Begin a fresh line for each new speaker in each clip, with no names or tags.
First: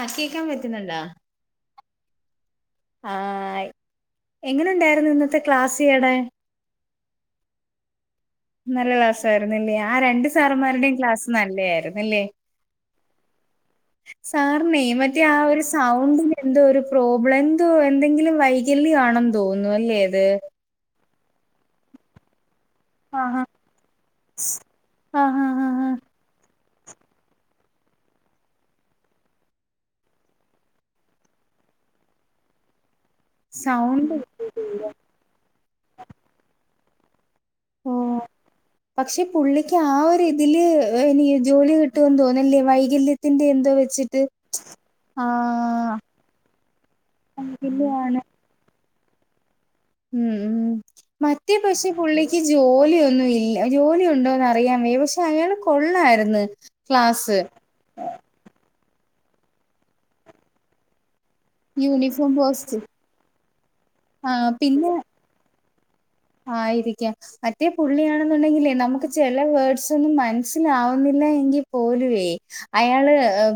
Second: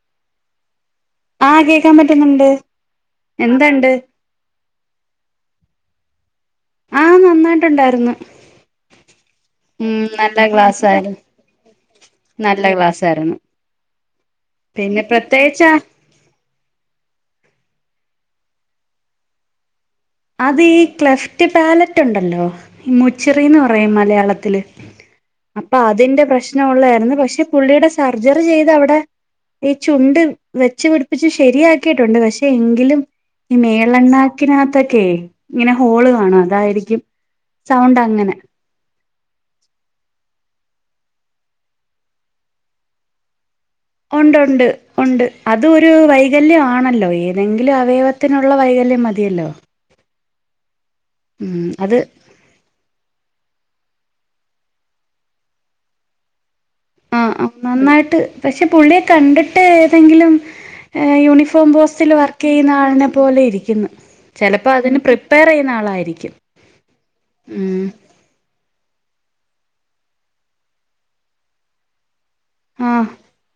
ആഹ് കേക്കാൻ പറ്റ് റ്റ്ന്നുണ്ടാ
ആഹ കേക്കാൻ പറ്റുന്നുണ്ട്.
ആഹ്
എന്തുണ്ട്
എങ്ങനെണ്ടായിരുന്നു ഇന്നത്തെ ക്ലാസ് ഇയാടെ.
ട്ട്ണ്ടായിര്ന്ന്.
നല്ല ക്ലാസായിരുന്നില്ലേ ആ രണ്ട്
നല്ല
സാറമ്മാരുടെയും
ക്ലാസ്സായിരുന്നു
ക്ലാസ് നല്ലയായിരുന്നല്ലേ.
നല്ല ക്ലാസ്സായിരുന്നു
സാറിനെ
പിന്നെ
മറ്റേ ആ ഒരു
പ്രത്യേകിച്ചാ
സൗണ്ടിന്റെ എന്തോ ഒരു പ്രോബ്ലം എന്തോ എന്തെങ്കിലും വൈകല്യോആണന്ന് തോന്നുന്നു അല്ലേ.
അത് ഈ ക്ലഫ് റ്റെ പാലറ്റ് ഒണ്ടല്ലോ
ആഹ്
മുച്ചിറെന്ന് പറയും മലയാളത്തില്
ആഹ് ആഹ്
അപ്പൊ
ആഹ്
അതിന്റെ പ്രശ് പ്രശ്നഒള്ളആയിരുന്നു പക്ഷെ പുള്ളീടെ സർജറി ചെയ്ത് അവിടെ ഈ ചുണ്ട് വെച്ച് പിടിപ്പിച്ച് ശരിയാക്കിയിട്ടുണ്ട്. പക്ഷെ എങ്കിലും ഈ
സൗണ്ട്
മേളണ്ണാക്കിനകത്തെ ഇങ്ങനെ ഹോള് കാണാം അതായിരിക്കും
ഓ
സൗണ്ട് അങ്ങനെ
പക്ഷെ പുള്ളിക്ക് ആ ഒരു ഇതിൽ ഇനി ജോലി കിട്ടുമെന്ന് തോന്നല്ലേ വൈകല്യത്തിന്റെ എന്ത
ഉണ്ട് ഉണ്ട് ഉണ്ട് അതൊരു
ആഹ്
വൈകല്യമാണല്ലോ ഏതെങ്കിലും അവയവത്തിനുള്ള വൈകല്യം മ മതിയല്ലോ
ഉം ഉ മറ്റേ
ഉം
പക്ഷെ
അത്
പുള്ളിക്ക് ജോലിയൊന്നും ഇല്ല ജോലി ഉണ്ടോന്ന് അറിയാൻ വയ്യ പക്ഷെ അയാള് കൊള്ളായിരുന്നു
ആഹ
ക്ലാസ്
ആ നന്നായിട്ട് പക്ഷെ പുള്ളിയെ കണ്ടിട്ട് ഏതെങ്കിലും യു ഫോം പോസ്റ്റിൽ
യൂണിഫോം
വർക്ക് ചെയ്യുന്ന
പോസ്റ്റ്
ആളെ പോലെയാണ് ഇരികുന്നത് ചിലപ്പോൾ അതിന് പ്രീപെയർ നാളായിരിക്കും
ആയിരിക്ക മറ്റേ പുള്ളിയാണെന്നുണ്ടെങ്കിലേ നമുക്ക്ചെ നല്ല വേർഡ്സ് ഒന്നും മനസ്സിലാവുന്നില്ല എങ്കിൽ പോലുവേ
ആ
അയാള്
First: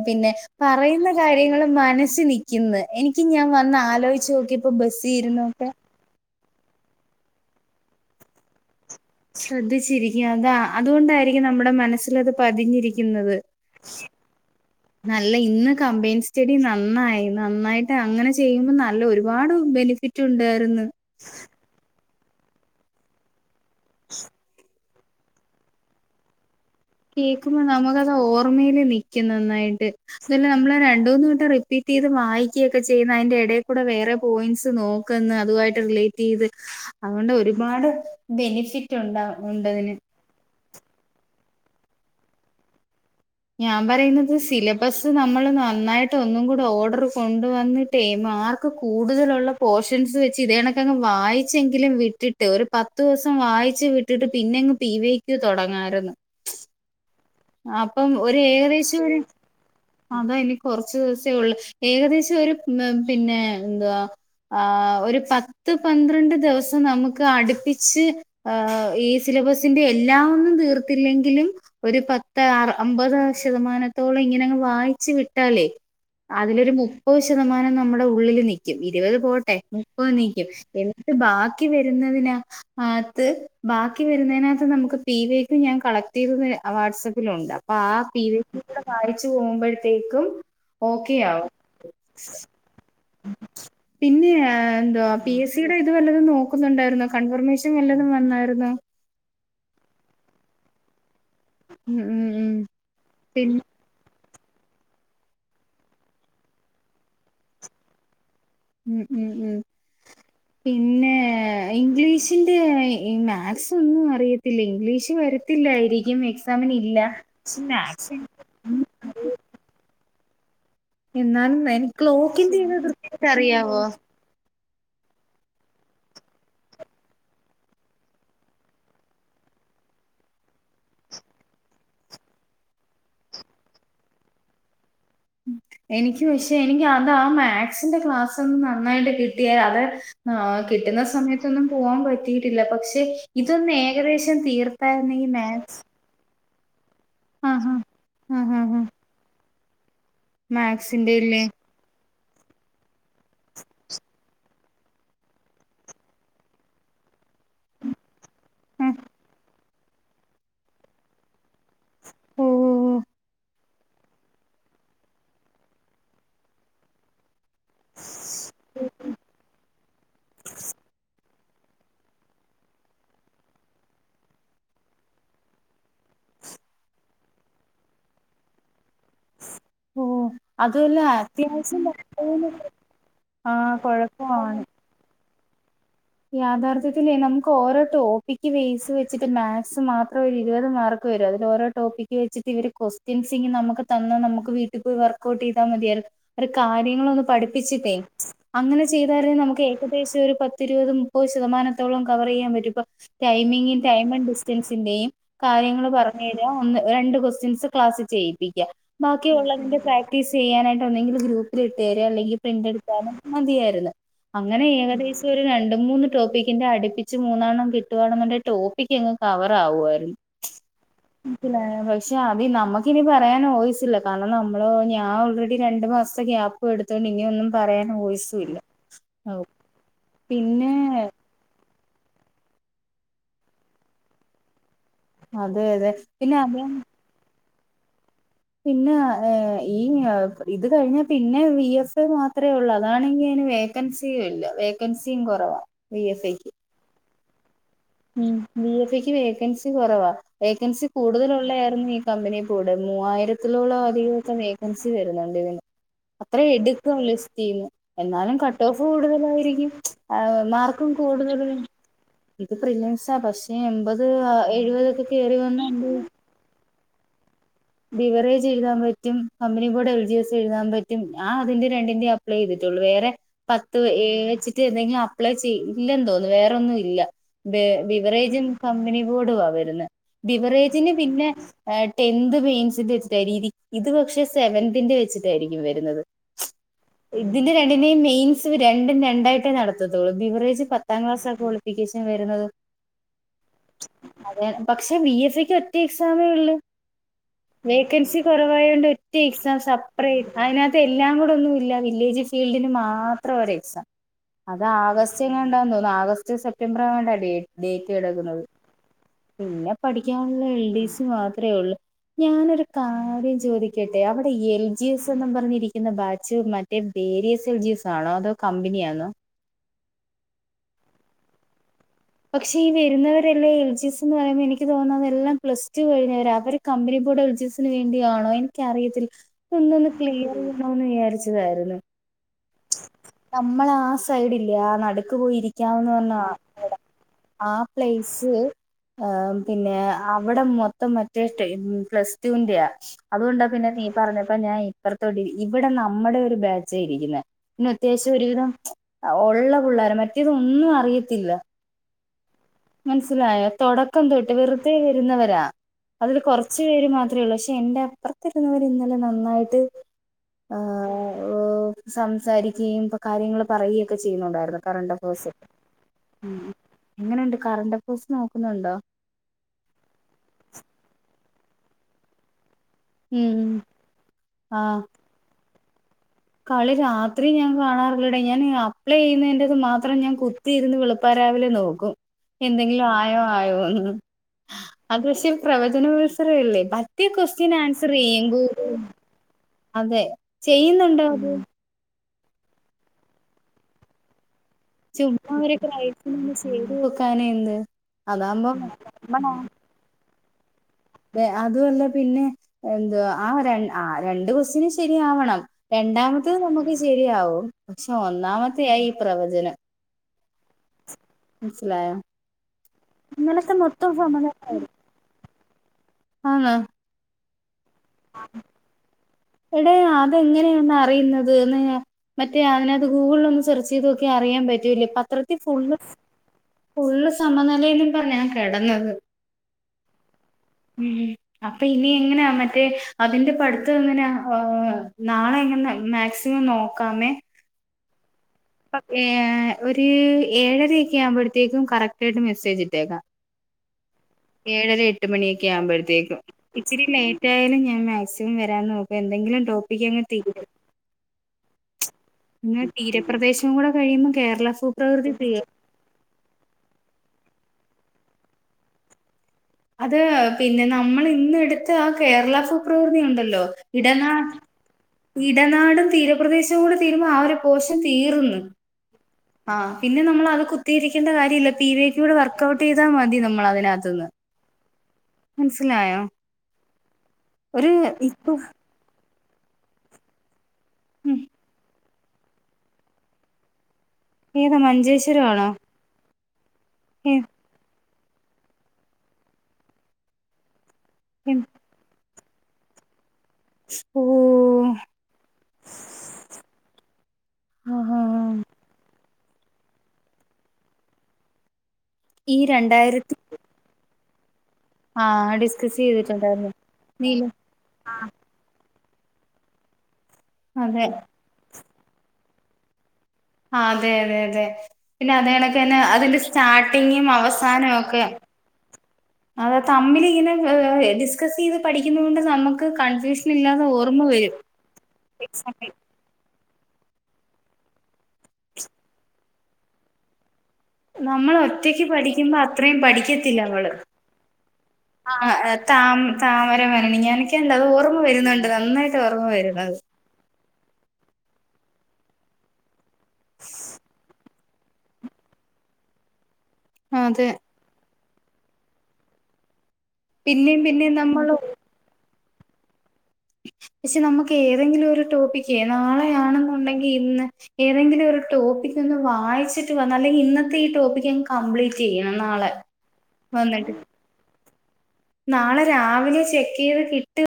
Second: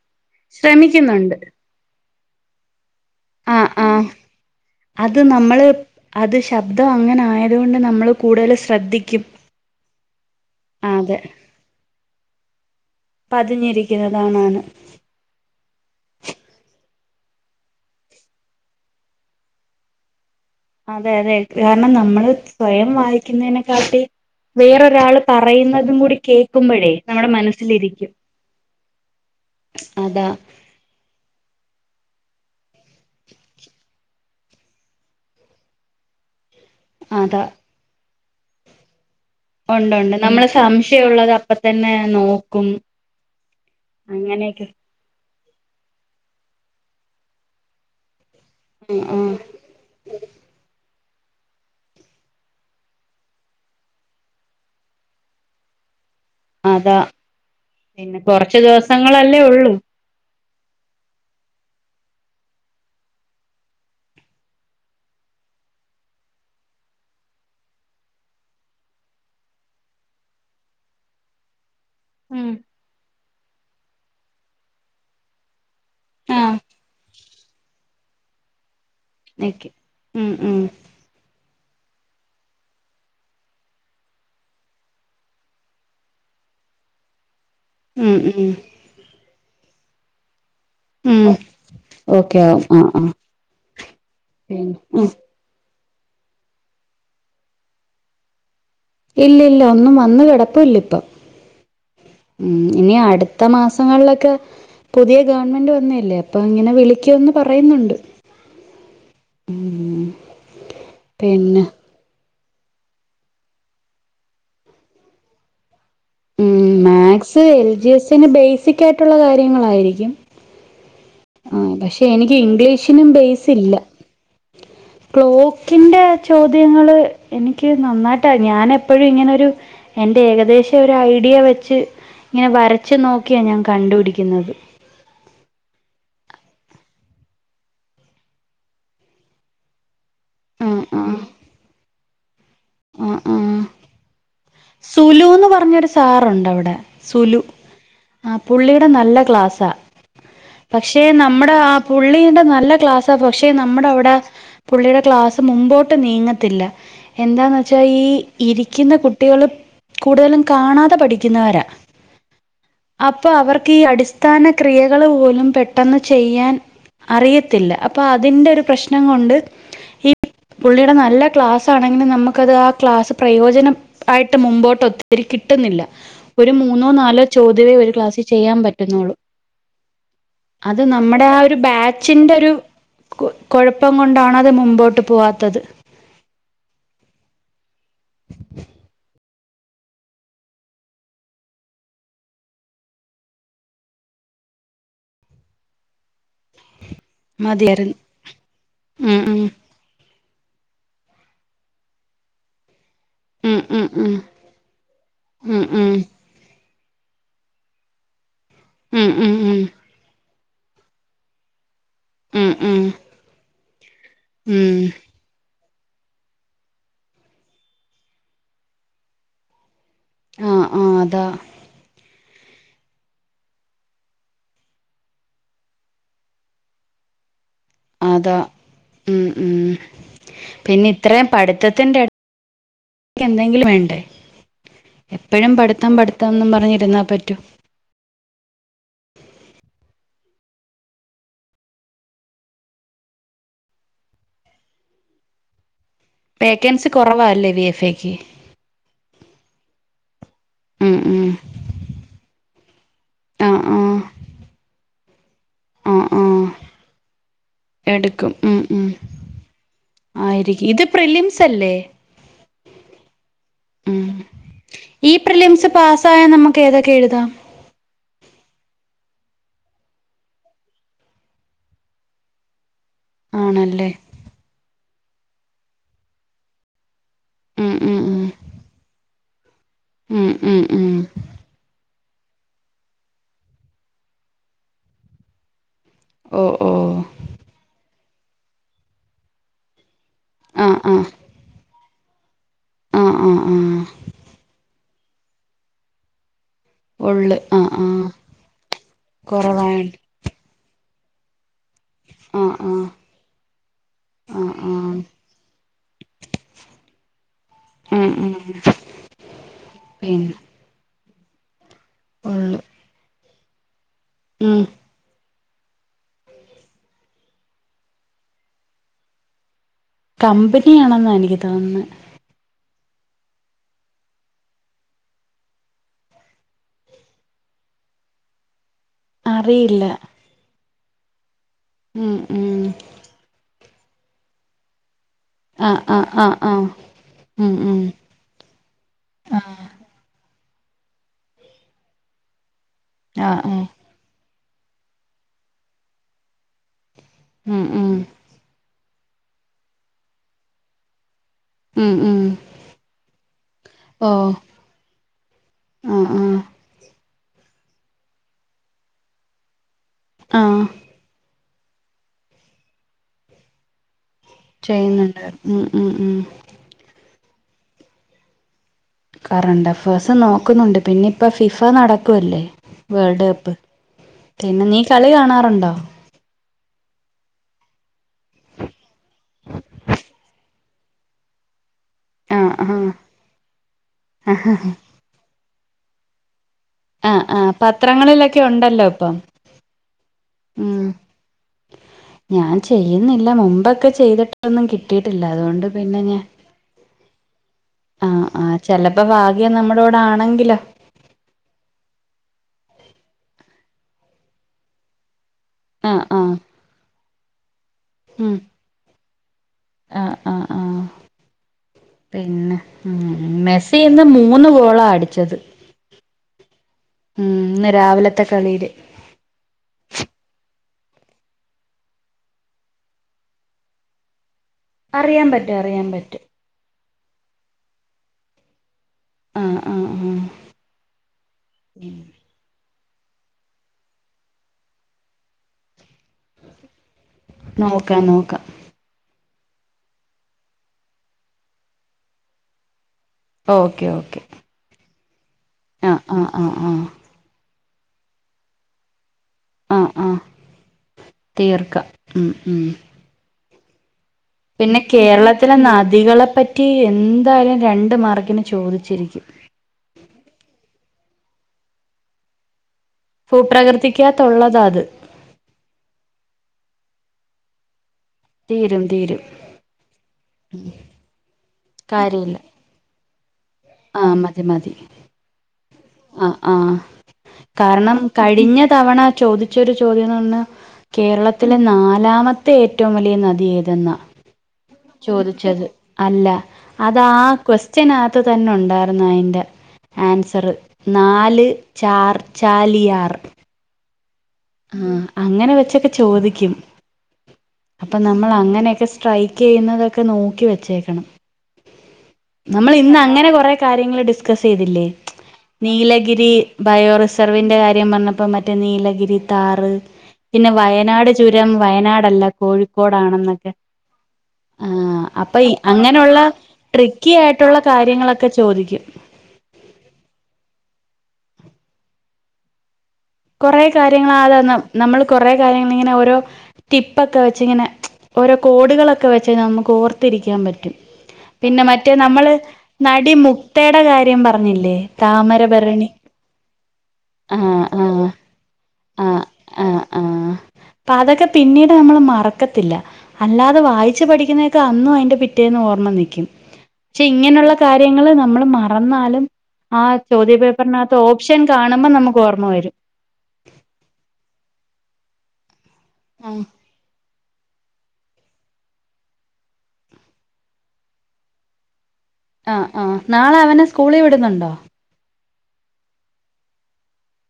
പിന്നെ പറയുന്ന
ശ്രമിക്കുന്നുണ്ട്
കാര്യങ്ങളും മന ചിക്ന്ന് എനിക്ക് ഞാൻ
ആ
വന്ന്
ആ
ആലോചിച്ചു നോക്കിപ്പോ ബസ്സിൽ
അത് നമ്മള്
ഇരുന്നോക്കെ
അത് ശബ്ദം അങ്ങനെ ആയതുകൊണ്ട് നമ്മൾ കൂടുതൽ ശ്രദ്ധിക്ക
ശ്രദ്ധിച്ചിരിക്കും അതാ
അതെ
അതുകൊണ്ടായിരിക്കും നമ്മുടെ മനസ്സൽ അത് പതിഞ്ഞിരിക്കുന്നത്
പതിഞ്ഞിരിക്കുന്നതാണാണ്
നല്ല ഇന്ന് കമ്പയിൻസ് ചെടി നന്നായി നന്നായിട്ട് അങ്ങനെ ചെയ്യുമ്പോൾ നല്ല ഒരുപാട് ബെനിഫിറ്റ് ഉണ്ടായിരുന്നു
അതെ അതെ കാരണം നമ്മള് സ്വയം വായിക്കുന്നതിന [unintelligible] വേറെ ഒരാള് പറയുന്നതും കൂടി കേ
കേക്കുമ്പോ നമ്മക്കത് ഓർമയില് നിക്കും നന്നായിട്ട്
അതാ
അതല്ല നമ്മള് രണ്ട് മൂന്ന് വട്ടം റിപ്പീ [unintelligible] വായിക്കുകയൊക്കെ ചെയ്യുന്ന അതിന്റെ എടേക്കുട വേറെ പോയിന്റ്സ് നോക്കന്ന് അതുവായിട്ട് റിലേറ്റ് ചെയ്ത് അതു കൊണ്ട്
അതാ
ഒരുപാട് ബെനിഫിറ്റ് ഒണ്ടാവും
ഉണ്ട് ഉണ്ട് നമ്മള് സംശയം ഉുള്ളത് അപ്പ തന്നെ നോക്കും
ഞാൻ പറയുന്നത്
അങ്ങനെയൊക്കെ
സിലബസ് നമ്മൾ നന്നായിട്ട് ഒന്നും കൂടി ഓർഡർ കൊണ്ട് വന്നിട്ടേ മാർ
ഉം ഉം
കൂതലുള്ള പോഷെൻസ് വെച്ച് ഇതേ കണക് വായിച്ചെങ്കിലും വിട്ടിട്ട് ഒരു പത്ത് ദിവസം വായിച്ച വിട്ടിട്ട് പിന്നെങ്ങ് പി വേക്ക തുടങ്ങാമായിരുന്നു
അതാ
അപ്പം
പിന്നെ
ഒരു
കൊറച്ച്
ഏകദേശം ഒരു
ദിവസങ്ങളല്ലേ ഉള്ളൂ
അത കുറച്ച് ദിവസേ ഉള്ള ഏകദേശം ഒരു പിന്നെ എന്തവാ ആ ഒരു പത്ത് പന്ത്രണ്ട് ദിവസം നമുക്ക് അടുപ്പിച്ച് ഈ സിലബസിന്റെ എല്ലാ ഒന്നും തീർത്തില്ലെങ്കിലും ഒരു റ്
ഉം
അമ്പത് ശതമാനത്തോളം ഇങ്ങനങ്ങ് വായിച്ചു വിട്ടാലേ
ആഹ്
അതിലൊരു മുപ്പത് ശതമാനം നമ്മുടെ ഉള്ളിൽ നിക്കും ഇരുപത് പോട്ടെ
നിക്ക്
മുപ്പ
ഉം
നീക്കും
ഉം
എന്ന് ബാക്കി ര ബാക്കി വരുന്നതിനത്ത് നമുക്ക് പി വക്ക ഞാൻ കളക്ട് ചെയ് വാ് ഉണ്ടാവും ആ
ഉം
പിരിവ്
ഉം
[unintelligible] പോകുമ്പോഴത്തേക്കും ഓക്കെ
ഉം
ആവും
ഓക്കെ ആവും ആ
പിന്നെ
ആഹ്
എന്തുവാ പി എസ് സിയുടെ ത് വല്ലതും നോക്കുന്നുണ്ടായിരുന്നോ കൺഫർമേഷൻ വല്ലതും വന്നായിരുന്നോ
ഇല്ല ഇല്ല ഒന്നും വന്ന് കിടപ്പ് ഇല്ല ഇപ്പം ഉം ഇനി അടുത്ത
പിന്നെ
മാസങ്ങളിലൊക്കെ പുതിയ ഗവൺമെന്റ് വന്നീല്ലേ അപ്പൊ ഇങ്ങനെ വിളിക്കോന്ന് പറയുന്നുണ്ട്
ഉം ഉം ഉം പിന്നെ
പിന്നെ
ഇംഗ്ലീഷ് റ്റിന്റെ മാത്‍സ് ഒന്നും അറിയത്തില്ല ഇംഗ്ലീഷ് വരത്തില്ലായിരി
ഉം മാത്‍സ് എൽ ജി എസ്സിന് ബേസിക് ആയിട്ടുള്ള കാര്യങ്ങളായിരിക്കും ആ
എന്നാലും എനി
പക്ഷെ എനിക്ക്
ക്ലോക്കിന്റെ [unintelligible]
ഇംഗ്ലീഷിനും
കൃത്യായിട്ട്
ബേസ് ഇല്ല
അറിയാവോ
ക്ലോക്കിന്റെ ചോദ്യങ്ങള് എനിക്ക് നന്നായിട്ടാ ഞാൻ എപ്പോഴും ഇങ്ങനെരു എന്റെ ഏകദേശം ഒരു ഐഡിയ വെച്ച് ഇങ്ങനെ വരച്ച് നോക്കിയാ ഞാൻ കണ്ടുപിടിക്കുന്നത്
ഉം എനിക്ക് പക്ഷേ എനിക്ക് അത് ആ മാത്‍സ്ന്റെ ക്ലാസ്സ് ഒന്ന് നന്നായിട്ട് കിട്ടിയാ അത് ആ കിട്ടുന്ന സമയത്തൊന്നും പോകാൻ പറ്റി ല്ലാ പക്ഷേ ഇതൊന്നേ [unintelligible]
സുലുന്ന് പറഞ്ഞൊരു സാറുണ്ടോ അവിടെ ട്ടെ സുലു
ആഹ്
ആ
ആഹ് ആഹ്
പുള്ളിയുടെ നല്ല ക്ലാസ്സാ പക്ഷെ
മാത്സിന്റെല്ലേ
നമ്മുടെ ആ പു പുള്ളീടെ നല്ല ക്ലാസ്സാ പക്ഷേ നമ്മുടെ അവിടെ പുള്ളിയുടെ ക്ലാസ് മുമ്പോട്ട് നീങ്ങത്തില്ല എന്താന്ന് വച്ചാ ഈ ഇരിക്കുന്ന കു കൂടുതലും കാണാതെ പഠിക്കുന്നവരാ
ഓ ഓ
അപ്പൊ അവർക്ക് ഈ അടിസ്ഥാന ക്രിയകൾ പോലും പെട്ടെന്ന് ചെയ്യാൻ അറിയ ത്തില്ല അപ്പം അതിന്റെ ഒരു പ്രശ്നം കൊണ്ട് ഈ പു പുള്ളിടെ നല്ല ക്ലാസ് ആണെങ്കിലും നമ്മൾക്ക് അത്‌ ആ ക്ലാസ് പ്രയോജനം ആയിട്ട് മുമ്പോട്ട് ഒത്തിരി കിട്ടുന്നില്ല ഒരു മൂന്നോ നാലോ ചോദ്യമേ ഒരു ക്ലാസ്സിൽ ചെയ്യാൻ പറ്റു ന്നൊള്ളു
ഓ
അത്
അതുമല്ല
നമ്മുടെ ആ ഒരു
അത്യാവശ്യം
ബാച്ചിന്റെ ഒരു കൊ
ആ
കൊഴപ്പം കൊണ്ടാണത് മുമ്പോട്ട് പോവാ താത്
യാഥാർത്ഥ്യത്തിലെ നമുക്ക് ഓരോ ടോപ്പിക്ക് ബെയ്‌സ് വെച്ചിട്ട് മാത്‍സ് മാത്രം ഇരുപത് മാർക്ക് വരും അതിൽ ഓരോ ടോപ്പിക്ക് വച്ചിട്ട് ക്വസ്റ്റ്യൻസ് ഇവര് നമുക്ക് തന്ന നമുക്ക് വീട്ടിൽ പോയി വർക്ക് ഔട്ട് ചെയ്താ മതിയാരുന്നു അവര് കാര്യാ നിങ്ങളൊന്നു പഠിപ്പിച്ചിട്ടേ
മതിയായിരുന്നു
അങ്ങനെ
ഉം
ചെയ്തിരുന്നേൽ നമ്മക്ക് ഏകദേശം ഒരു ഇരുപത് മുപ്പത് ശതമാനത്തോളം കവർ ചെയ്യാൻ പറ്റും ഇപ്പം
ഉം
ടൈമിങ്ങും
ഉം ഉം
ടൈംമും ഡിസ്റ്റൻസിന്റെയും
ഉം ഉം
കാര്യങ്ങള്
ഉം
പറഞ്ഞു [unintelligible] ഒന്ന് രണ്ട് ക്വസ്റ്റ്യൻസ് ക്ലാസ് ചെയ്യിപ്പി ക്കാ ബാക്കി
ഉം ഉം
ഉള്ളതിന്റെ പ്രാക്ടീസ് ചെയ്യാനായിട്ടന്തെങ്കിലും ഗ്രൂപ്പില് തെര് അല്ലെങ്കി
ഉം ഉം ഉം
പ്രിന്റ്ട്ത്താലും മതിയാരിന്ന്. അങ്ങനെ
ഉം
ഏകദേശ് ഒര് രണ്ട് മൂന്നു ടോപ്പിക്കിന്റെ അട്പ്പിച്ച് മൂന്നണ്ണം കിട്ടുവാണന്നുണ്ടേൽ ടോപ്പിക്ക് അങ്ങ് കവറാവ് ര്
ആ ആ അതാ
പിന്നെ റസ് അഭി നമ്മക്കിനി പറയാൻ വോയിസ്‌ ഇല്ല. കാരണം നമ്മള് ഞാൻ ആൾറെഡി രണ്ട് മാസത്തെ ഗ്യാപ്പ് എടുത്ത് നീ ഒന്നും
അതാ ഉം ഉം
പിന്നെ
ത്ത ത്തിന്റെ എട്ക്കെ എന്തെങ്കിലും വേണ്ടേ? എപ്പെഴും
അതെ അതെ
പഠിത്തം പഠിത്തം
പിന്നെ
ന്നും
അതെ
പറഞ്ഞിരുന്ന പറ്റോ
പിന്നെ ആ ഈ ആ ഇത് കഴിഞ്ഞ പിന്നെ വി എസ് എ മാത്രെ ഒള്ളു അതാണ്ണങ്കിൽ പിന്നെ വേക്കൻസി ഇല്ല വേക്കൻസിയും കുറവാ
വേക്കൻസി കൊറ കുറവല്ലേ അതിൽ
നീതിക്കുവെ കൻസി കുറവാ വേക്കൻസി
ഉം ഉം
കൂടുതലുള്ള യാരും ഈ കമ്പനി കൂടെ
ആ
മൂവായിരത്തിലുള്ള
ആ
ഒരേ ഒരു വേക്കൻസി [unintelligible]
ആ ആ
അത്രേം എടക്കും ലിസ്റ്റിന്ന്
എടുക്കും
എന്നാലും
ഉം
ക്യൂട്ടോഫും
ഉം
കൂടുതലായിരിക്കും
ആയിരിക്കും ഇത്
മാർക്കും
പ്രിലിംസ്
കൂടുതല്
അല്ലേ
പ്രിലിംസാ പക്ഷെ
ഉം
എൻപത് എഴുപത് ഒക്കെ തിയറി വന്ന ഏന്തേയ്യും
കേതാ കേടത [unintelligible]
വിവറേജ് എഴുതാൻ പറ്റും കമ്പനി കൂടെ എൽ ജി എസ് എഴുതാൻ പറ്റും ആ അതിന്റെറെ രണ്ടിന്റെയും അപ്ലൈ ചെയ്തിട്ട് വേറെ പത്ത്
ആണല്ലേ
വെച്ചിട്ട് എന്തെങ്കിലും അപ്ലൈ ചെയ്യ ഇല്ലെന്ന് തോന്നുന്നു വേറെൊന്നും ഇല്ല ബ
ഉം ഉം ഉം
ബിവറേജും കമ്പനി ബോഡും ആ വന്ന്
ഉം ഉം
ബിവറേജിന്
ഉം
പിന്നെ എന്ത്‌ മെയിൻസിന്റെ വെച്ചിട്ടതി ഇത് പക്ഷെ സേവനത്തിന്റ വച്ചിട്ടായിരിക്കും വ
ഓ ഓ
ഇതുന്റി രണ്ടിന്റെയും - ബീൻസ് രണ്ടും രണ്ടായിട്ടേ നടത്തുന്നത് അ ബിവറേ്
ആ ആ
പത്താം ക്ലാസ് ആോുള്ള വര
ആ ആ ആ
അ പക്ഷെ ബി എഫക്ക് ഒറ്റ എക്സാമേ ഉള്ള
ഉള്ള് ആ ആ
വേക്കൻസി കുറവായോണ്ട് എക്സാം
കുറവായോണ്ട്
സെപ്പറേറ്റ് അതിനക എല്ലാം കൂടെ ഒന്നും ഇല്ല വില്ലേജ്
ആ
ഫീൽഡിന്
ആ
മാത്രം എക്സാം
ആ
അത്
ആ
ആഗസ്റ്റ് കണ്ടാന്ന് തോന്നുന്നു ആഗസ്റ്റ് സെപ്റ്റംബർ വണ്ടാ ഡേറ്റ്
ഉം ഉം
എടക്കുന്നത് പിന്നെ
പിന്നെ
പഠിക്കാാനുള്ള എൽ ഡി സ മാത്രമേ ഉള്ളൂ
ഉള്ളു
ഞാനൊരു കാര്യം ചോദിക്കട്ടെ അവിടെ
ഉം
എൽ ജി എസ് എന്നും പറഞ്ഞിരിക്കുന്ന ബാച്ച മറ്റേ ബേരിയസ് എൽ ജി എസ് ആണോ അതോ കമ്പനിയാണോ
കമ്പിനി ആണെന്നാ എനിക്ക് തോന്നന്ന്
പക്ഷെ ഈ വരുന്നവരെല്ലേ എൽ ജി എസ് എന്ന് പറയ്പോ എനിക്ക് തോന്നാത എല്ലാം പ്ലസ് ടു കഴിഞ്ഞവര് അവർ കമ്പനി പോടെ ഉജന് ആണോ എനിക്കറിയത്തില്ല
അറിയില്ല
ഒന്നൊന്ന് ക്ലിയർ കൂട്ടണോന്ന് വിചാരിച്ച് തായിരുന്നു
ഉം ഉം
സൈഡില്ലെ ആ നട്
ആഹ് ആഹ്
ക്ക്പോയിരിക്കാമെന്ന്പർഞ്ഞ
ആഹ് ആഹ്
[unintelligible] ആ
ഉം ഉം
പ്ലയ്സ് ഏം
ആഹ്
പിന്നെ അ അവടം മൊത്തം മറ്റേ ടെ പ്ലസ് ടു ൻ്റ്യാ
ആഹ്
അത്കൊണ്ടാ
ആഹ്
പിന്നെ നീ പറഞ്ഞ ഇപ്പ ഞാൻ ഇപ്പർത്തൊടി ഇവടെ നമ്മടെ ഒരു ബാച്ച യിരിക്കുന്നെ
ഉം
പിന്നെ
ഉം
അത്യാവശ്യം ഒരുവിധം ഒള്ള പിള്ളേര് മറ്റേത് ഒന്നും അറിയത്തില്ല
ഉം ഉം
മൻസ്സിലായ തൊടക്കം
ഓഹ്
തൊട്ട് വെർതെ വെരുന്നവരാ
ആഹ്
അതില്
ആഹ്
കൊർച്ച് പേര് മാ ത്രൊള്ളൂ പക്ഷെ എന്റെ അപ്പർ ത്തിരുന്നവര് ഇന്നലെ നന്നായിട്ട്
ആ
സംസാരിക്ക്യേം ഇപ്പ കാര്യങ്ങള് പറയെക്കെ
ചെയ്യുന്നുണ്ടായിരുന്നു ഉം ഉം ഉം
എങ്ങനെ ണ്ട് കറണ്ടഫേഴ്സ് നോക്കുന്നുണ്ടോ
കറണ്ടഫേഴ്സ് നോക്കുന്നുണ്ട് പിന്നെ ഇപ്പം ഫിഫ നടക്കുവല്ലേ വേൾഡ്
ഉം
കപ്പ് പിന്നെ നീ
ആഹ്
കളി കാണാറുണ്ടോ
കളി രാത്രി ഞാൻ കാണാറില്ലടെയ് ഞാന് അ അപ്ലൈ യ്യ്ന്നെൻ്റെ മാത്രം ഞാൻ കുത്തി ര്ന്ന് വെളുപ്പാ രാവിലെ നോക്കും
ആഹ്
എന്തെങ്കിലും
ആഹ്
ആയോ ആയോന്ന് അത് പക്ഷെ പ്രവ ജനോഴ്‌സറിയല്ലേ
ആ ആ പത്രങ്ങളിലൊക്കെ ഉണ്ടല്ലോ പ്പം
അതെ ചെയ്യുന്നുണ്ടോ അത്
ഞാൻ ചെയ്യ്ന്നില്ല മുമ്പൊക്കെ ചെയ്തി ട്ടൊന്നും കിട്ടിട്ടില്ല
ചുമ്മാ
അതൊണ്ട്
അവരൊക്കെ
പിന്നെ ഞാൻ
റൈറ്റിനൊന്ന് ചെയ്തു നോക്കാനെ എന്ത്
ആ ആ
അതാകുമ്പം
ചെലപ്പ ഭാഗ്യം നമ്മടെ കൂടെ ആണെ ഇല്ല
അതെ അതു അല്ല പിന്നെ എന്തുവാ ആ രണ്ട് ആ രണ്ട് കൊസ്റ്റ്യന് ശെരിയാവണം
ആഹ് ആഹ്
രണ്ടാമത്തേത് നമക്ക് ശെ രിയാവും പക്ഷെ ഒന്നാമത്ത്യായി പ്രവചനം
ആ ആ ആഹ്
മനസ്സിലായോ
പിന്നെ
ഇന്നലത്തെ മൊത്തം
മെസ്സീന്ന്
സമത
മൂന്ന് ഗോളാ അടിച്ചത്
ആന്ന്
ഉം ഇന്ന് രാവിലത്തെ കളിയില്
റിയുന്നത് ന്ന് മറ്റേ അതിനകത്ത് ഗൂഗിളിൽ ഒന്നും സെർച്ച് ചെയ്ത് നോക്ക്യാ അറിയാൻ പറ്റ
അറിയാൻ പറ്റും അറിയാൻ പറ്റും
ഫുള്ള് സമനിലയിലും പറഞ്ഞാ കിടന്നത്
ആഹ് ആഹ് ആഹ്
ഉം അപ്പൊ ഇനി എങ്ങനാ മ ഏ അതിന്റെ പഠ്ത്തം എങ്ങനാ ഏ നാളെ എങ്ങനാ മാ ക്സിമം നോക്കാമേ
നോക്കാം നോക്കാം
അപ്പൊ ഏ ഒരു ഏഴരയൊക്കെ ആവുമ്പോഴത്തേക്കും കറക്റ്റായിട്ട് മെസ്സേജ് ഇട്ടേക്ക
ഓക്കെ ഓക്കെ
ട്ട് മണിക്ക്
ആഹ്
ആവുമ്പോഴത്തേക്കും
ആഹ് ആഹ്
ഇച്ചിരി
ആഹ്
ലൈറ്റായാലും ഞാൻ മാക്സിമം വരാൻ നോകാ [unintelligible] എന്തെങ്കിലും ടോപ്പിക്ക്
ആഹ്
അങ്ങെ
ആഹ്
തീരോ
തീർക്കാം ഉം
ഇന്ന്
ഉം
തീരപ്രദേശ ന്നൂടെ കഴിയുമ്പം
പിന്നെ കേരളത്തിലെ നദികളെ പറ്റി എന്തായാലും രണ്ട് മാർക്കിന് ചോദിച്ചിരിക്കും
അത് പിന്നെ നമ്മൾ ഇന്നെടുത്ത് ആ കേരള ഫൊ പ്രവൃതി ഉണ്ടല്ലോ ഇടന
ഭൂപ്രകൃതിക്കകത്തുള്ളതാ അത്
ഇടനാടും തീരപ്രദേശവും കൂടെ തി സിമം ആ ഒരു പോഷൻ തീർന്ന്
തീരും തീരും
പിന്നെ നമ്മള് അത് കുത്തിയിരിക്കണ്ട കാര്യല്ല അ പി വൈ ക്യൂ ല്
കാര്യമില്ല
വർക്കൗട്ടൈതാൽ മതി നമ്മൾ നകത്ത്ന്ന്
അമതി ആ ആഹ്
ഒരു
കാരണം
ഇപ്പ
കഴിഞ്ഞ തവണ ചോദിച്ചൊരു ചോദ്യം ന്ന്പറഞ്ഞാ കേരളത്തിലെ ന ലല്ലാമത്തെ ഏറ്റവും വലിയ നദി ഏതെന്ന
ഏതാ മഞ്ചേശ്വരം ആണോ
ചോദിച്ചത് അല്ല അതാ
ഏ
കൊക്വസ് സ്റ്റനകത്ത തന്നെ ഉണ്ടായിരുന്നു അതിന്റെറെ ആൻസർ നാല് ചാർ ചാലിയാർ
ഉ
ആഹ് അങ്ങനെ വെച്ചൊക്കെ ചോദിക്കും
ആ
അപ്പൊ നമ്മൾ അങ്ങനെയൊക്കെ സ്ട്രൈക്ക് ചെയ്യുന്നതൊക്കെ നോക്കി വെച്ചേക്കണം
ഈ
നമ്മൾ ഇന്ന്
രണ്ടായിരത്തി
അങ്ങനെ കൊറെ കാര്യങ്ങൾ ഡിസ്
ആ ഡിസ്കസ്
നീലഗിരി
ചെയ്തിട്ടുണ്ടായിരുന്നു
ബയോ
നീല
റിസർന്റെ കാര്യംപ്പോ മറ്റ നീ ഗിരി ആറ് പിന്നെ
അതെ
വയനാട് ചുരം വയനാടല്ല കോഴിക്കോട്
അതെ അതെ അതെ പിന്നെ
അപ്പൊ
അതണക്ക തന്നെ അതിന്റെ
അങ്ങനെയുള്ള
സ്റ്റാർട്ടിങ്ങും
ട്രിക്കി ആയിട്ടുള്ള
അവസാനം ഒക്കെ
കാര്യങ്ങളൊക്കെ ചോദിക്കും
അത തമ്മിൽ ഇങ്ങനെ [unintelligible] ക്കസ്ചെയ്ത് പഠിക്കുന്ന കൊണ്ട് നമുക്ക് കൺഫ്യൂഷൻ
കൊറെ
ഇല്ലാതെ ഓർമ്മ വരും
കാര്യങ്ങളാത നമ്മള് കൊറ കാര്യങ്ങ ഇങ്ങനെ ഓരോ ടിപ്പൊക്കെ വെച്ചിങ്ങനെ ഓരോ കോഡുകളൊക്കെ വെച്ച് നമുക്ക് ഓർത്തിരിക്കാൻ പറ്റും
നമ്മൾ
പിന്നെ
ഒറ്റക്ക്
മറ്റേ നമ്മള്
പഠിക്കുമ്പോ അത്രയും
നടി
പഠിക്കത്തില്ല അവള്
മുക്തയുടെ കാര്യം പറഞ്ഞില്ലേ
ആ താ
താമരഭരണി
മം താമരവരണി
ആ
ഞാനൊക്കെണ്ടത് ഓർമ്മ
ആഹ്
വരുന്നുണ്ട് നന്നായിട്ട്
ആഹ്
ഓർമ്മ വറ്ണത്
ആഹ് ആഹ് അപ്പൊ അതൊക്കെ പിന്നീട് നമ്മള് മറക്കത്തില്ല അല്ലാതെ വായിച്ചു പഠിക്കുന്നതൊക്കെ അന്നും അതിന്റെ പിറ്റേന്ന് ഓർമ്മ നിൽക്കും പക്ഷെ
അതെ
ഇങ്ങനെയുള്ള കാര്യങ്ങൾ നമ്മള് മറന്നാലും ആ ചോദ്യ
പിന്നെയും
പേപ്പറിനകത്ത്
പിന്നെയും നമ്മൾ
ഓപ്ഷൻ കാണുമ്പോ നമുക്ക് ഓർമ്മ വരും
ോിക്ക [unintelligible] കേ
ആഹ്
നാളെയണെന്നുണ്ടെങ്കിൽ ഇന്ന് ഏതെങ്കിലും ഒരു ടോപ്പി ഒന്ന് വായിച്ചിട്ട് വന്ന അല്ലെങ്കിൽ ഇന്നത്തെ ഈ ടോപ്പിക് അങ്ങ് കംപ്ലീറ്റ് ചെയ്യണം നാളെ
ആ ആഹ് നാളെ അവനെ
വന്നിട്ട്
സ്കൂളിൽ വിടുന്നുണ്ടോ
നാളെ രാവിലെ ചെക്ക് ചെയ്ത് കിട്ടുക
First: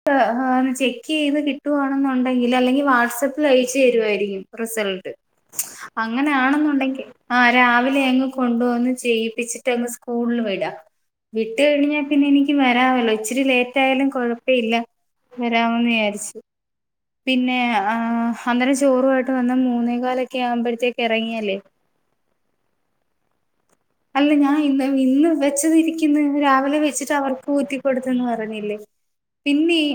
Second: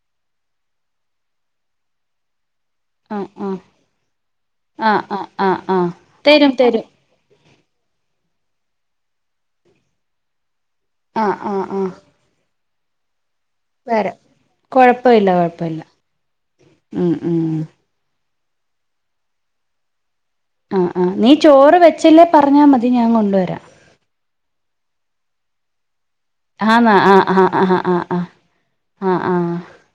ചെക്ക് ചെയ്ത് കിട്ടുവാണെന്നുണ്ടെങ്കിൽ അല്ലെങ്കിൽ
ആഹ്
വാട്സആപ്പിൽ
ആഹ്
അയച്ച്ു തരുയിരിക്കും
ആഹ്
റിസൾട്ട്
ആഹ് ആഹ് ആഹ് തരും തരും
അങ്ങനൊണെന്നുണ്ടെങ്കിൽ ആ രാവിലെ എങ്ങ് കൊണ്ട പോന്ന് ചെയ്യിപ്പിച്ചിട്ട്ങ്ങ് സ്കൂളിൽ വിട
ആഹ്
വിട്ട
ആഹ് ആഹ്
കഴണഞ്ഞാ പിന്നെ എനി ക്ക് വരാവല്ലോ ഇച്ച് ഇത്തിരി ലേറ്റ് ആയാലും
തരാം
കൊഴപ്പ ഇല്ല.
കൊഴപ്പമില്ല കൊഴപ്പമില്ല
വരാമെന്ന് വിയാരിച്ചു.
ഉം ഉം
പിന്നെ ആ ആ ഹന്നേരം ചോറു വാ യിട്ട് വന്നാ മൂന്നേ ക്കാല്
ആ ആ നീ ചോറ് വെച്ചില്ലേ പറഞ്ഞാ മതി ഞാൻ കൊണ്ടുവരാ.
അല്ല ഞാൻ ഇന്ന് ഇന്ന് വെച്ചതിരിക്ക ന്ന് രാവിലെ
ആന്നാ
വെച്ചിട്ട്
ആഹ് ആഹ്
അവർക്ക്
ആഹ്
ഊറ്റികൊ
ആഹ് ആഹ്
ടുത്തന്ന് പറഞ്ഞില്ലേ
ആഹ് ആഹ്
പിന്നെ ഇ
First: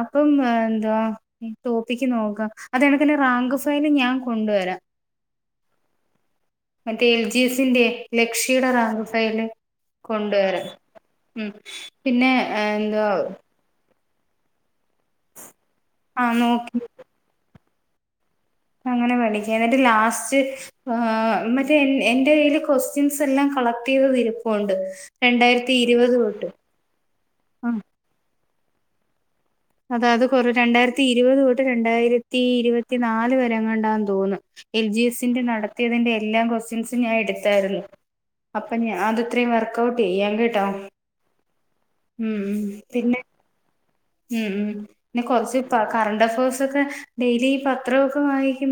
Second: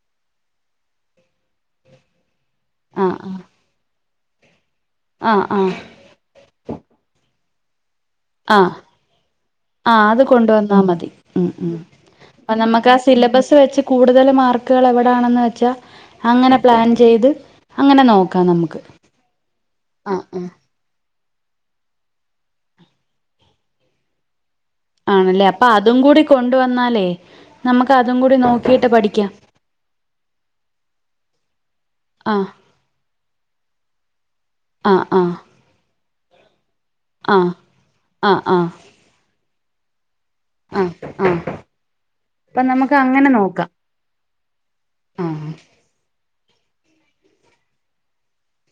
അപ്പം എന്തുവാ തോപ്പിക്ക് നോക്കാം അതെനക്ക്ന്ന റാങ്ക് ഫൈല് ഞാൻ കൊണ്ടുവരാം
ആ ആ
ജീസിന്റെേ ലക്ഷ്യുടെ റാങ്ക്ഫയല്
ആഹ് അത്
കൊണ്ടുവര
കൊണ്ടുവന്നാ മതി
ഉം പിന്നെ
അപ്പൊ നമുക്ക് ആ
എന്തുവാ
സിലബസ് വെച്ച് കൂടുതൽ മാർ ക്കൾ എവിടണെന്ന് വെച്ചാ
ആഹ്
അങ്ങനെ
നോക്കി
പ്ലാൻ ചെയ്ത് അങ്ങനെ നോ
അങ്ങനെ പടിക്ക എന്നിട്ട് ലാസ്റ്റ്
ആഹ്
ആ മറ്റേ എന്റെ കയ്യിൽ കൊസ്റ്റ്യൻസ് എല്ലാം കളക്ട് ചെയ്തത് ഇ രു
ആണല്ലേ അപ്പൊ അതും കൂടി കൊണ്ടന്നാലേ നമുക്ക് അതും കൂടി നോ കീട്ട പഠിക്കാം
അത അത് കൊറ രണ്ടായിരത്തി ഇരുപത് തൊട്ട് രണ്ടായിരത്തി
ആഹ്
ഇരുപത്തി നാല് വരെങ്ങണ്ടാന്ന് തോന്ന് എൽ ജി
ആഹ് ആഹ്
എസ്സിന്റെ നടത്തിയതിന്റെ എല്ലാം കൊറ [unintelligible] ഞാൻ
ആഹ്
എടുത്തായിരുന്നു
ആഹ്
അപ്പ അത് ഇത്രം പേർക്ക് [unintelligible] ചെയ്യാൻ
ആ ആ
ഉം
അപ്പ നമുക്ക്
പിന്നെ
അങ്ങനെ നോക്കാം
ഉം ഉം പിന്നെ
ആഹ്
കുറച്ച് കറണ്ട് അഫ യേസ് ഒക്കെ ഡെയിലി ഈ പത്രമൊക്കെ വായിക്കുമ്പോ